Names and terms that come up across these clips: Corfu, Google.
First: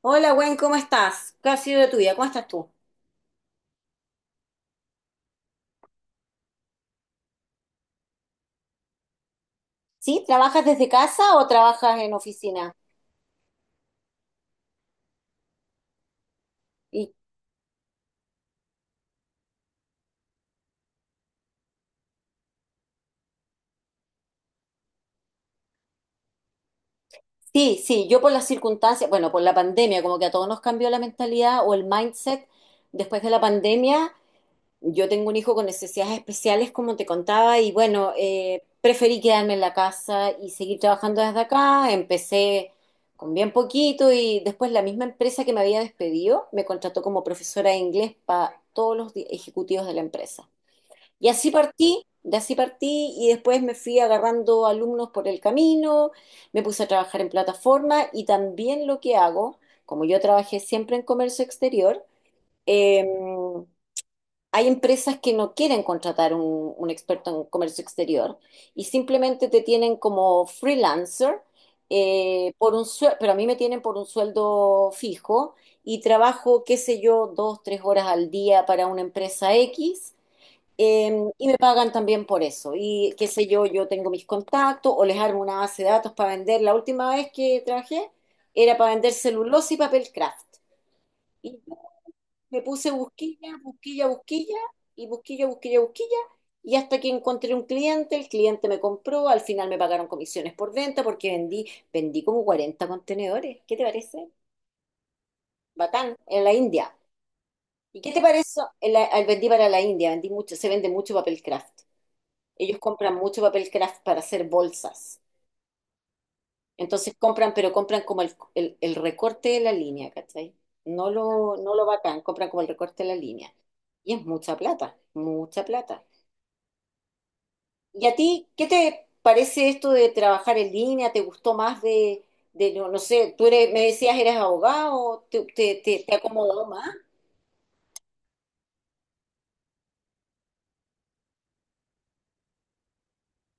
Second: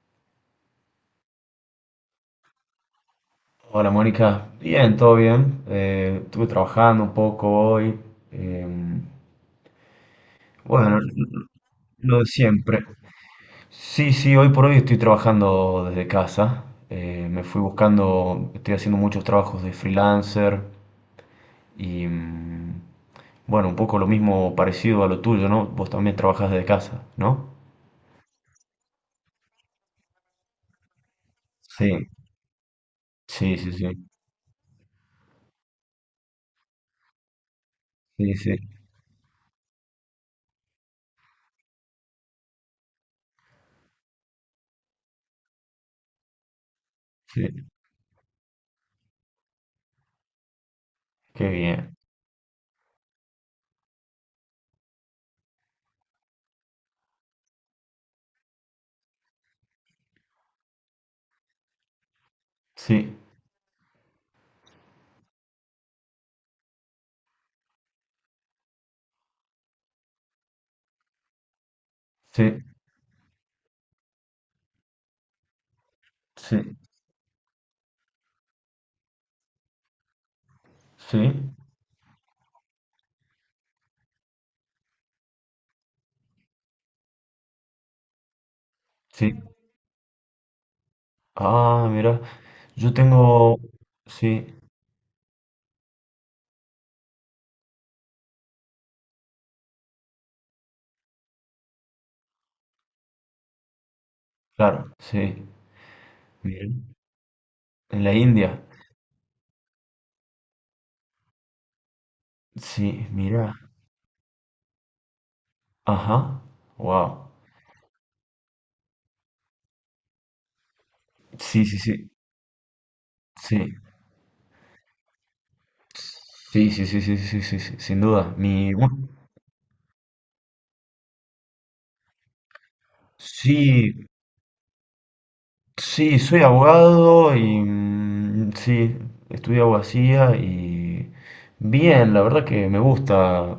Hola, Gwen, ¿cómo estás? ¿Qué ha sido de tu vida? ¿Cómo estás tú? Hola Mónica, bien, todo bien. Estuve trabajando un poco hoy. eh, ¿Sí? ¿Trabajas desde bueno, casa o trabajas en lo de oficina? siempre. Sí, sí, hoy por hoy estoy trabajando desde casa. Y Me fui buscando, estoy haciendo muchos trabajos de freelancer y bueno, un poco lo mismo parecido a lo tuyo, ¿no? Vos también trabajás desde casa, ¿no? sí, sí, yo por las circunstancias, bueno, por la pandemia, como que a todos nos cambió la mentalidad o el Sí, mindset después de la sí, sí, sí, pandemia. Yo tengo un hijo con necesidades especiales, como te contaba, y bueno, sí, sí, preferí quedarme en la casa y seguir trabajando desde acá. Empecé con bien poquito y después la misma empresa que me había despedido me contrató como sí. profesora de inglés para todos los ejecutivos de la empresa. Y Qué así bien. partí, y después me fui agarrando alumnos por el camino, me puse a trabajar en plataforma y también lo que hago, como yo trabajé siempre en comercio exterior, eh, Sí, hay empresas que no quieren contratar un experto en comercio exterior y simplemente te tienen como freelancer sí, por un sueldo, pero a mí me tienen por un sueldo fijo y trabajo, qué sí, sé yo, 2, 3 horas al día para una empresa X eh, sí, y me pagan también por eso. Y qué sé yo, yo tengo mis contactos o les armo una base de datos para vender. La última vez que trabajé era para vender sí. celulosa y papel craft. Y yo Ah, mira, me puse yo busquilla, tengo, busquilla, sí, busquilla y busquilla, busquilla, busquilla. Y hasta que encontré un cliente, el cliente me compró, al final me pagaron comisiones por venta porque vendí como 40 contenedores. ¿Qué te parece? claro, sí, Batán, en la mira, India. ¿Y en qué la te parece? India, Vendí para la India, vendí mucho, se vende mucho papel craft. Ellos sí, compran mucho mira, papel craft para hacer bolsas. ajá, Entonces wow, compran, pero compran como el recorte de la línea, ¿cachai? No lo, sí, no sí, lo sí, bacán, compran como el recorte de la línea. Y es mucha plata, mucha plata. sí, sí, sí, sí, sí, sí, sí, sí, sí, sin ¿Y a duda, ti qué mi, bueno, te parece esto de trabajar en línea? ¿Te gustó más de no, sé, tú eres, me sí. decías eres abogado, te Sí, soy acomodó más? abogado y sí, estudié abogacía y bien, la verdad que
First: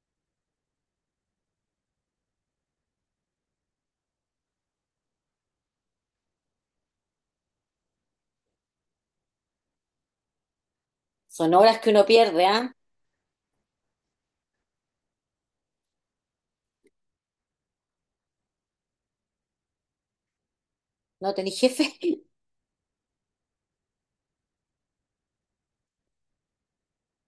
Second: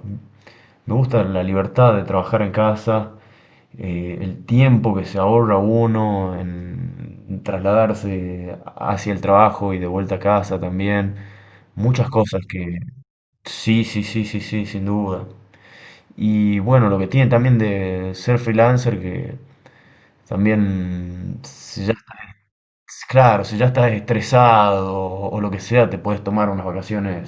me gusta la libertad de trabajar en casa, el tiempo que se ahorra uno en trasladarse hacia el trabajo y de vuelta a casa también, Son horas que uno muchas cosas pierde, ¿ah? que sí, sí, sí, sí, sí, sin duda. Y bueno, lo que tiene también de ser freelancer que ¿No también tenés jefe? Claro, si ya estás estresado o lo que sea, te puedes tomar unas vacaciones.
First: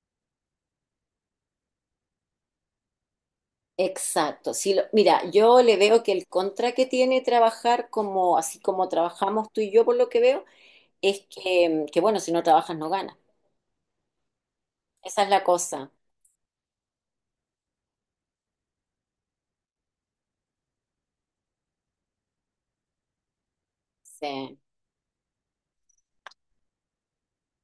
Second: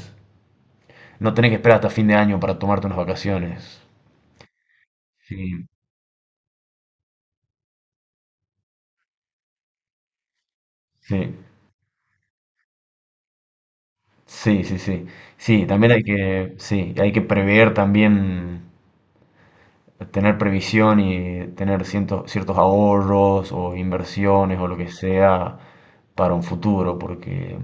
No tenés que esperar hasta fin de año para tomarte unas vacaciones. Exacto. Sí, mira, yo Sí, le veo que el contra que tiene trabajar como así como trabajamos tú y yo, por lo que veo, es sí, que, bueno, si no trabajas no ganas. sí, sí, sí. Esa es la Sí, cosa. también hay que, sí, hay que prever también, tener previsión y tener ciertos ahorros o Sí, inversiones o lo que sea para un futuro, porque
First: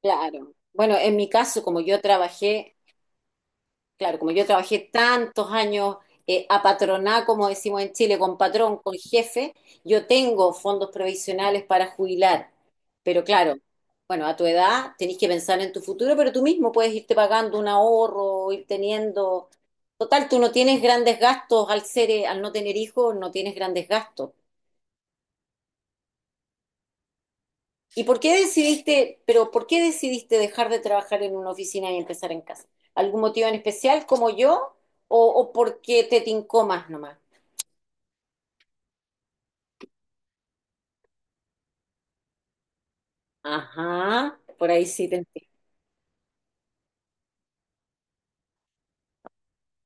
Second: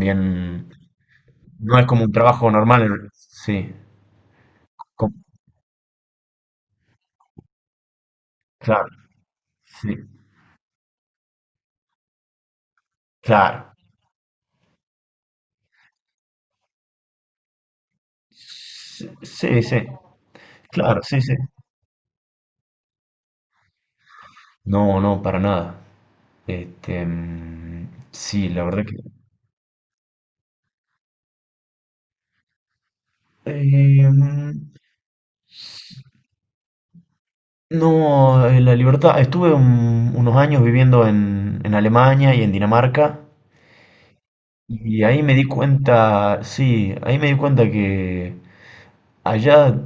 claro. Bueno, en mi caso, no como es yo como un trabajo trabajé, normal. Sí, claro, como yo trabajé com- tantos años a patroná, como decimos en Chile, con patrón, claro, con jefe, sí, yo tengo fondos provisionales para jubilar. Pero claro, claro. bueno, a tu edad tenés que pensar en tu futuro, pero tú mismo puedes irte pagando un ahorro, ir teniendo. Sí, sí, Total, tú no tienes claro, grandes sí, sí. gastos al ser, al no tener hijos, no tienes grandes gastos. No, no, para nada. Este, mm, ¿Y por qué sí, la verdad que. decidiste, pero por qué decidiste dejar de trabajar en una oficina y empezar en casa? ¿Algún motivo en especial como Mm, yo o porque te tincó más nomás? no, la libertad. Estuve unos años viviendo en Alemania y en Dinamarca Ajá, por ahí y sí te ahí me di entiendo. cuenta, sí, ahí me di cuenta que allá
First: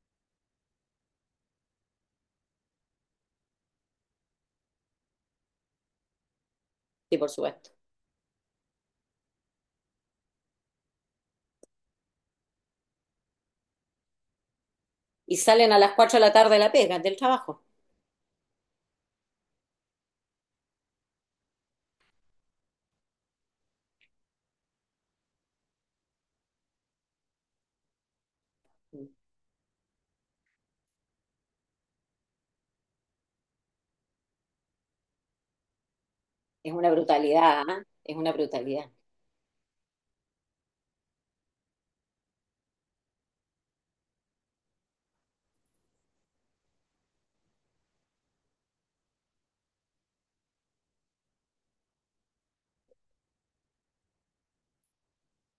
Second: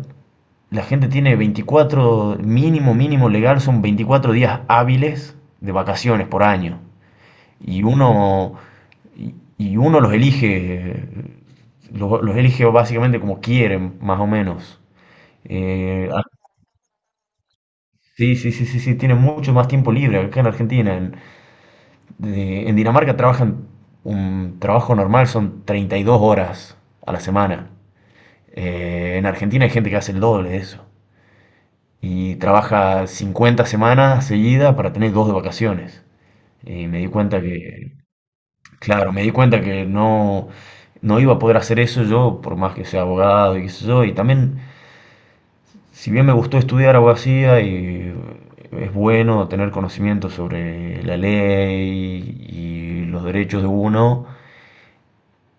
la gente tiene 24 mínimo, mínimo legal, son 24 días hábiles de vacaciones por año. Sí, por supuesto. y uno, y uno los elige, los elige básicamente como quieren, más o menos. Y salen a las 4 Ah, de la tarde de la pega, del trabajo. sí, sí, sí, sí, sí, tienen mucho más tiempo libre acá en Argentina. En Dinamarca trabajan un trabajo normal, son 32 horas a la semana. En Argentina hay gente que hace el doble de eso. Y trabaja 50 semanas seguidas para tener dos de vacaciones. Es Y una me di cuenta brutalidad, ¿ah? que Es una brutalidad. Claro, me di cuenta que no, no iba a poder hacer eso yo, por más que sea abogado y qué sé yo. Y también, si bien me gustó estudiar abogacía y es bueno tener conocimiento sobre la ley y los derechos de uno,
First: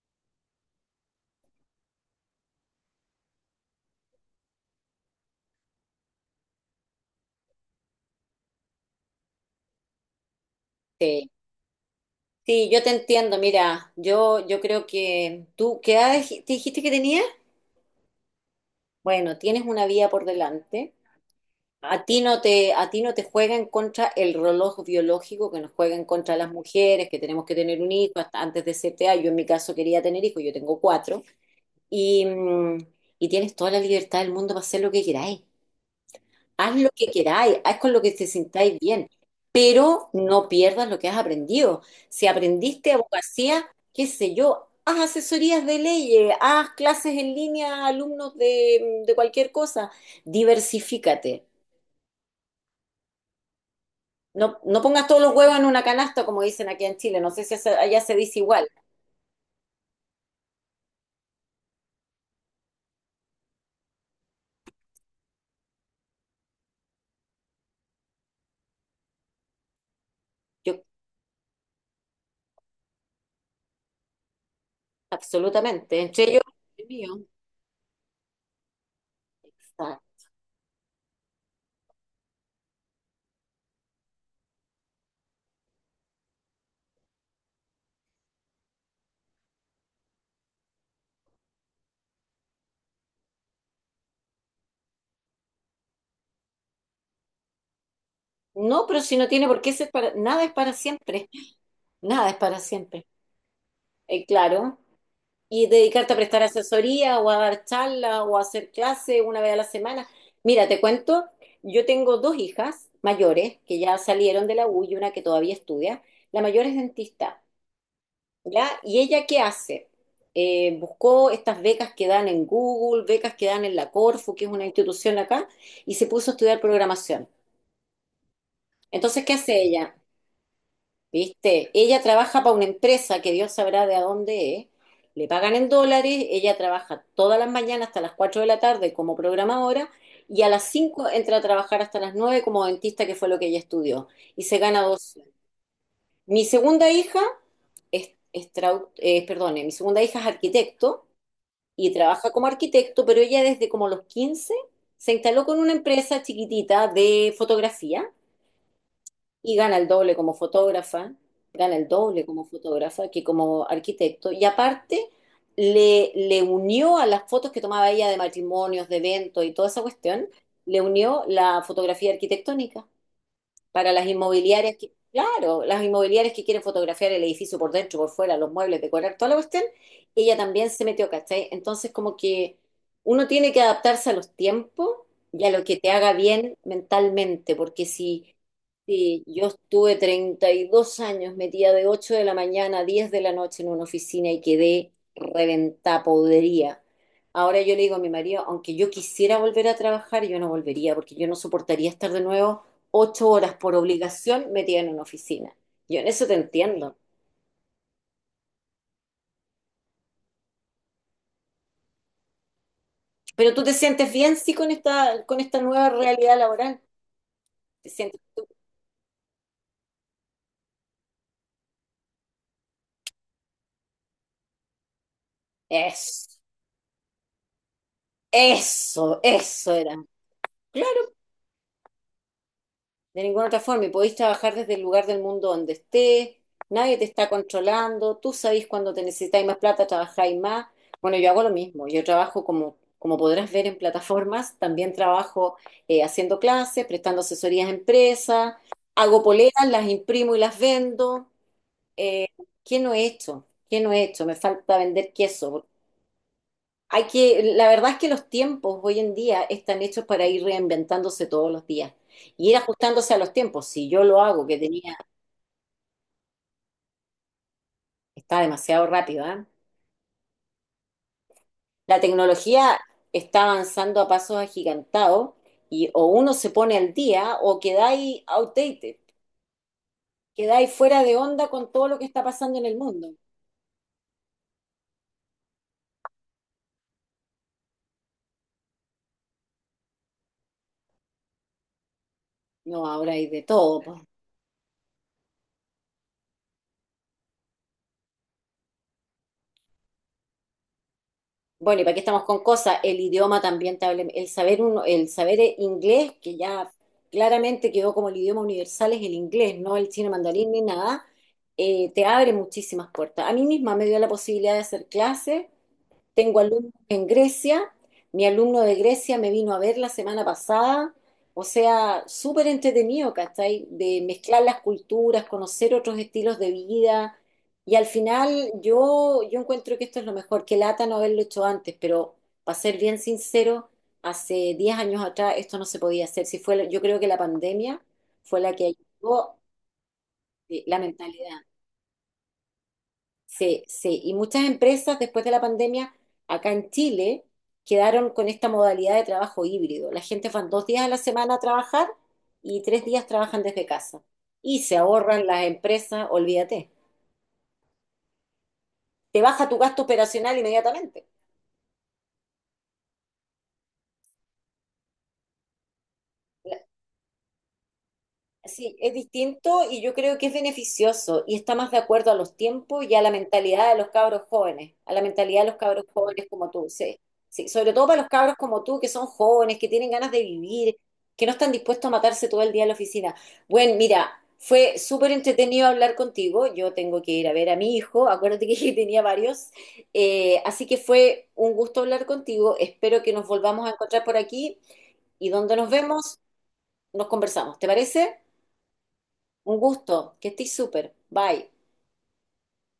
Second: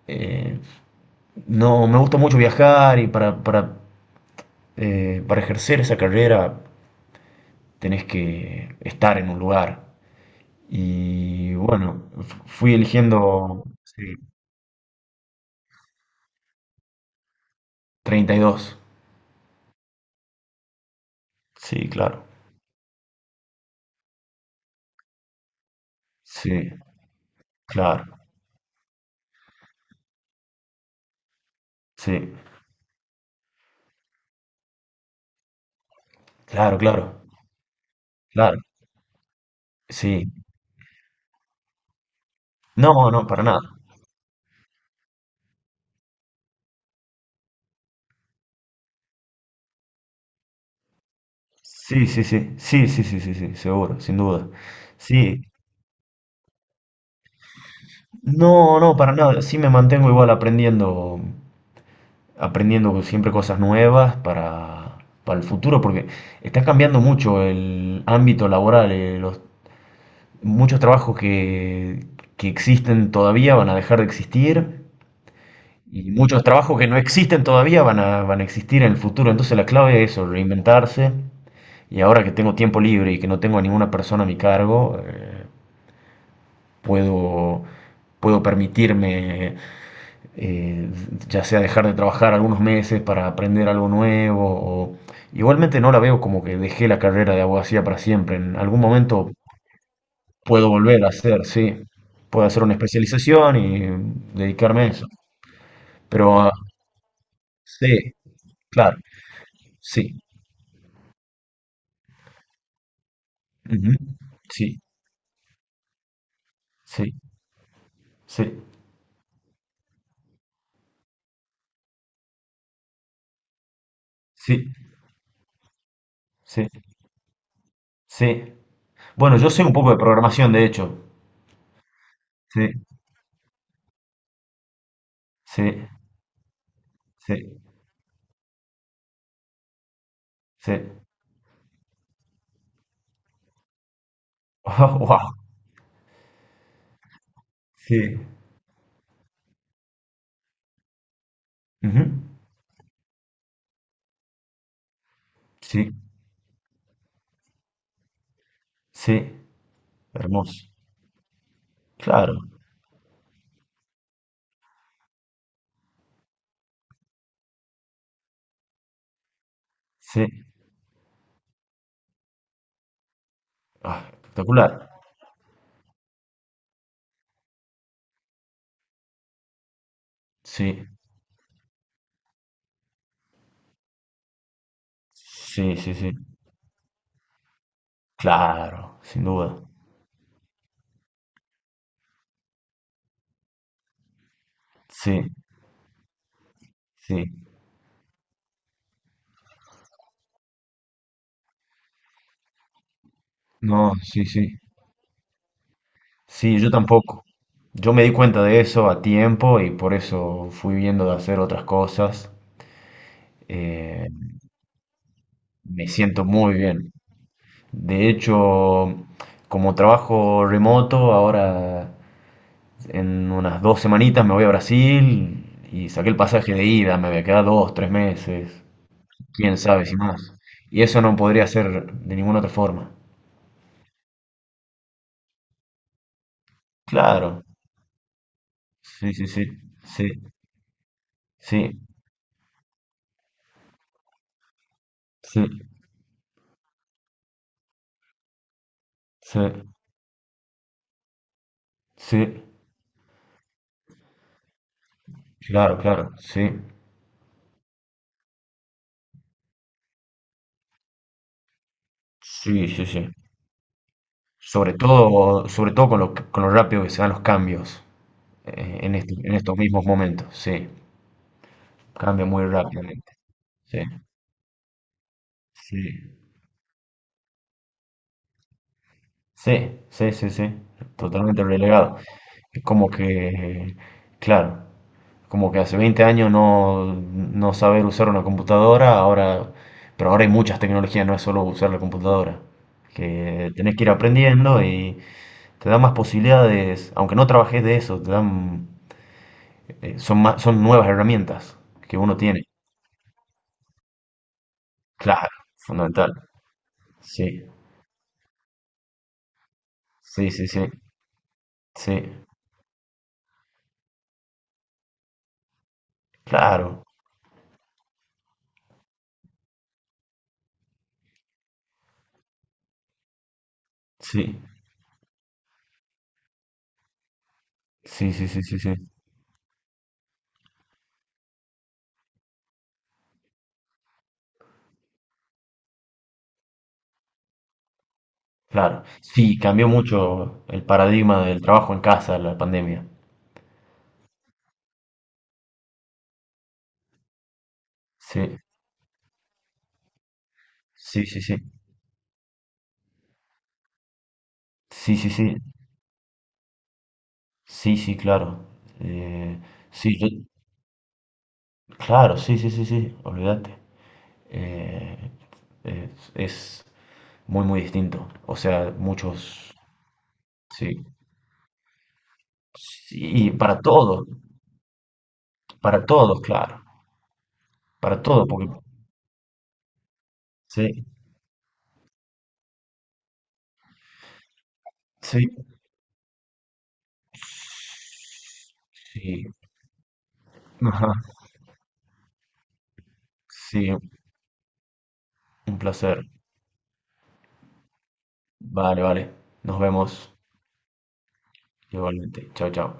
eh, no, me gusta mucho viajar y para ejercer esa carrera tenés que estar en un lugar. Sí. Y bueno, Sí, fui yo te entiendo. eligiendo Mira, sí. Yo creo que tú, ¿qué edad te dijiste que tenías? 32. Bueno, tienes una vía por delante. Sí, claro. A ti no te juega en contra el reloj biológico que nos juega en contra a las Sí. mujeres, que tenemos que tener un Claro, hijo hasta antes de cierta edad. Yo en mi caso quería tener hijos, yo tengo cuatro. Y, sí, mm, y tienes toda la libertad del mundo para hacer lo que queráis. Haz claro, lo claro, que queráis, haz con lo que te claro, sintáis bien, pero sí. no pierdas lo que has aprendido. Si aprendiste No, no, para abogacía, nada. qué sé yo, haz asesorías de leyes, haz clases en línea a alumnos de cualquier cosa, diversifícate. Sí, sí, sí, sí, sí, sí, sí, sí, seguro, sin duda. No, no pongas todos los Sí, huevos en una canasta, como dicen aquí en Chile, no sé si allá se dice igual. no, no, para nada. Sí me mantengo igual aprendiendo, aprendiendo siempre cosas nuevas para el futuro, porque está cambiando mucho el ámbito laboral. Muchos Yo, trabajos que existen todavía van a dejar de existir. absolutamente, Y entre ellos, muchos trabajos el que no mío. existen todavía van a existir en el futuro. Entonces la Exacto. clave es eso, reinventarse. Y ahora que tengo tiempo libre y que no tengo a ninguna persona a mi cargo, puedo, puedo permitirme, eh, ya sea dejar de trabajar algunos meses para aprender algo nuevo. o- Igualmente no la veo como que dejé la carrera de abogacía para siempre. En algún No, pero si no momento tiene por qué ser para, nada es puedo para volver a siempre, hacer, sí. nada es Puedo para hacer una siempre. especialización y Claro. dedicarme a eso. Y dedicarte a Pero prestar ah, asesoría o a dar sí, charlas o a hacer claro, clases una vez a la semana. sí. Mira, te cuento, yo tengo dos hijas mayores que Ujú. ya salieron de la Sí, U y una que todavía estudia. La mayor es sí, dentista, sí, ¿ya? ¿Y ella qué hace? Buscó estas becas que dan en Google, becas que dan en la Corfu, que es una sí, institución acá, y se puso a estudiar sí, programación. sí. Entonces, ¿qué Bueno, yo hace sé un poco ella? de programación, de hecho. ¿Viste? Ella trabaja para Sí, una empresa que Dios sabrá de a dónde es. Le pagan en sí, dólares, ella trabaja todas las sí, mañanas hasta las 4 de la tarde como programadora y a las sí. 5 entra a trabajar hasta las 9 como dentista, que fue lo que ella estudió. Y se gana dos. wow, Mi segunda hija sí. Perdone, mi segunda hija es arquitecto y Ujú. trabaja como arquitecto, pero ella desde como los 15 se instaló con una Sí, empresa chiquitita de fotografía sí, y gana el doble como hermoso. fotógrafa, gana el doble Claro, como fotógrafa que como arquitecto. Y aparte le unió a las fotos que tomaba ella de matrimonios, de eventos y toda esa sí. cuestión, le unió la fotografía arquitectónica para Ah, las espectacular. inmobiliarias que, claro, las inmobiliarias que quieren fotografiar el edificio por dentro, por fuera, los muebles, decorar toda la cuestión, ella también se Sí, metió, ¿cachai? Entonces, como que uno tiene que adaptarse a los tiempos y a lo que sí, te sí, haga sí. bien mentalmente, porque Claro, si sin yo duda. estuve 32 años metida de 8 de la mañana a 10 de la noche en una oficina y quedé Sí, reventada, podría. sí. Ahora yo le digo a mi marido, aunque yo quisiera volver a trabajar, yo no volvería, porque yo no soportaría estar de nuevo 8 horas por No, sí, sí. obligación metida en una oficina. Yo en eso te Sí, yo entiendo. tampoco. Yo me di cuenta de eso a tiempo y por eso fui viendo de hacer otras cosas. Pero tú te eh, sientes bien, sí, con esta, Me nueva siento realidad muy laboral. bien. Te De sientes tú. hecho, como trabajo remoto, ahora en unas dos semanitas me voy a Brasil y saqué el Eso, pasaje de ida, me voy a quedar dos, tres meses, eso, quién eso sabe era. si más. Y Claro. eso no podría ser de ninguna otra forma. De ninguna otra forma. Y podéis trabajar desde el lugar del mundo donde estés, nadie te está Claro, controlando, tú sabéis cuando te sí, sí, sí, necesitáis más plata, sí, trabajáis más. Bueno, yo hago lo sí, mismo, yo trabajo como, podrás ver en plataformas, también sí, trabajo haciendo clases, prestando asesorías a empresas, hago sí, poleras, las imprimo y las vendo. Eh, sí, ¿qué no he hecho? ¿Qué no he hecho? Me falta vender queso, claro, claro, sí, hay que, la verdad es que los tiempos hoy en día están hechos para ir reinventándose todos los días y ir sí, sí, sí. ajustándose a los tiempos. Si yo lo hago, que tenía, Sobre todo con lo rápido que se dan los cambios. está demasiado en estos rápido, en ¿ah? estos mismos momentos, sí, La cambia muy tecnología rápidamente, está sí, avanzando a pasos agigantados sí, y o uno se pone al día o quedáis outdated, sí, sí, sí, sí, quedáis fuera de totalmente onda con todo relegado. lo que está pasando Es en el como mundo. que, claro, como que hace 20 años no saber usar una computadora, ahora, pero ahora hay muchas tecnologías, no es solo usar la computadora, No, ahora hay de que tenés todo. que ir aprendiendo y te da más posibilidades, aunque no trabajes de eso, te dan, son nuevas herramientas Bueno, y para que qué uno estamos con tiene, cosas, el idioma también el saber uno, el claro, saber inglés, fundamental, que ya sí. claramente quedó como el idioma universal, es el inglés, no el chino Sí, sí, mandarín ni sí, nada, te sí, abre muchísimas puertas. A mí misma me dio la posibilidad de hacer clases. Tengo alumnos claro, en Grecia, mi alumno de Grecia me vino a ver la semana pasada, o sea, súper entretenido, ¿cachai? De sí, mezclar las culturas, conocer otros estilos de vida. Y al sí, sí, sí, final sí, sí, yo encuentro que esto es lo mejor, que lata no haberlo hecho antes, pero para ser bien sincero, hace 10 años atrás esto no se podía hacer. Si fue, yo creo que la pandemia fue la que claro. ayudó Sí, cambió mucho el la paradigma del mentalidad. trabajo en casa, la pandemia. Sí, sí, y muchas empresas después de la pandemia acá en Chile quedaron con Sí, esta modalidad de trabajo híbrido. La gente van 2 días a la sí, sí, semana sí, a trabajar y 3 días trabajan desde casa. Y se sí, sí, ahorran sí, las empresas, olvídate. sí, sí, claro. Te Eh, baja tu gasto sí, yo, operacional inmediatamente. claro, sí, sí, sí, sí, olvídate. Eh, es muy, muy distinto. O sea, Sí, es muchos, distinto y yo creo que es sí, beneficioso y está más de acuerdo a los tiempos y a la sí, mentalidad de los cabros jóvenes, a la mentalidad de los cabros para todos, jóvenes como claro, tú, sí. Sí, sobre todo para para los todos, cabros porque, como tú, que son jóvenes, que tienen ganas de vivir, sí, que no están dispuestos a matarse todo el día en la oficina. Bueno, mira, fue súper sí, entretenido hablar contigo. Yo tengo que ir a ver a mi hijo, acuérdate que tenía sí. varios. Así que fue un gusto hablar contigo. Espero que nos volvamos Sí, a encontrar por aquí y donde un nos placer. vemos, nos conversamos. ¿Te parece? Vale, vale. Un Nos vemos gusto, que estés súper. Bye. igualmente. Chao, chao.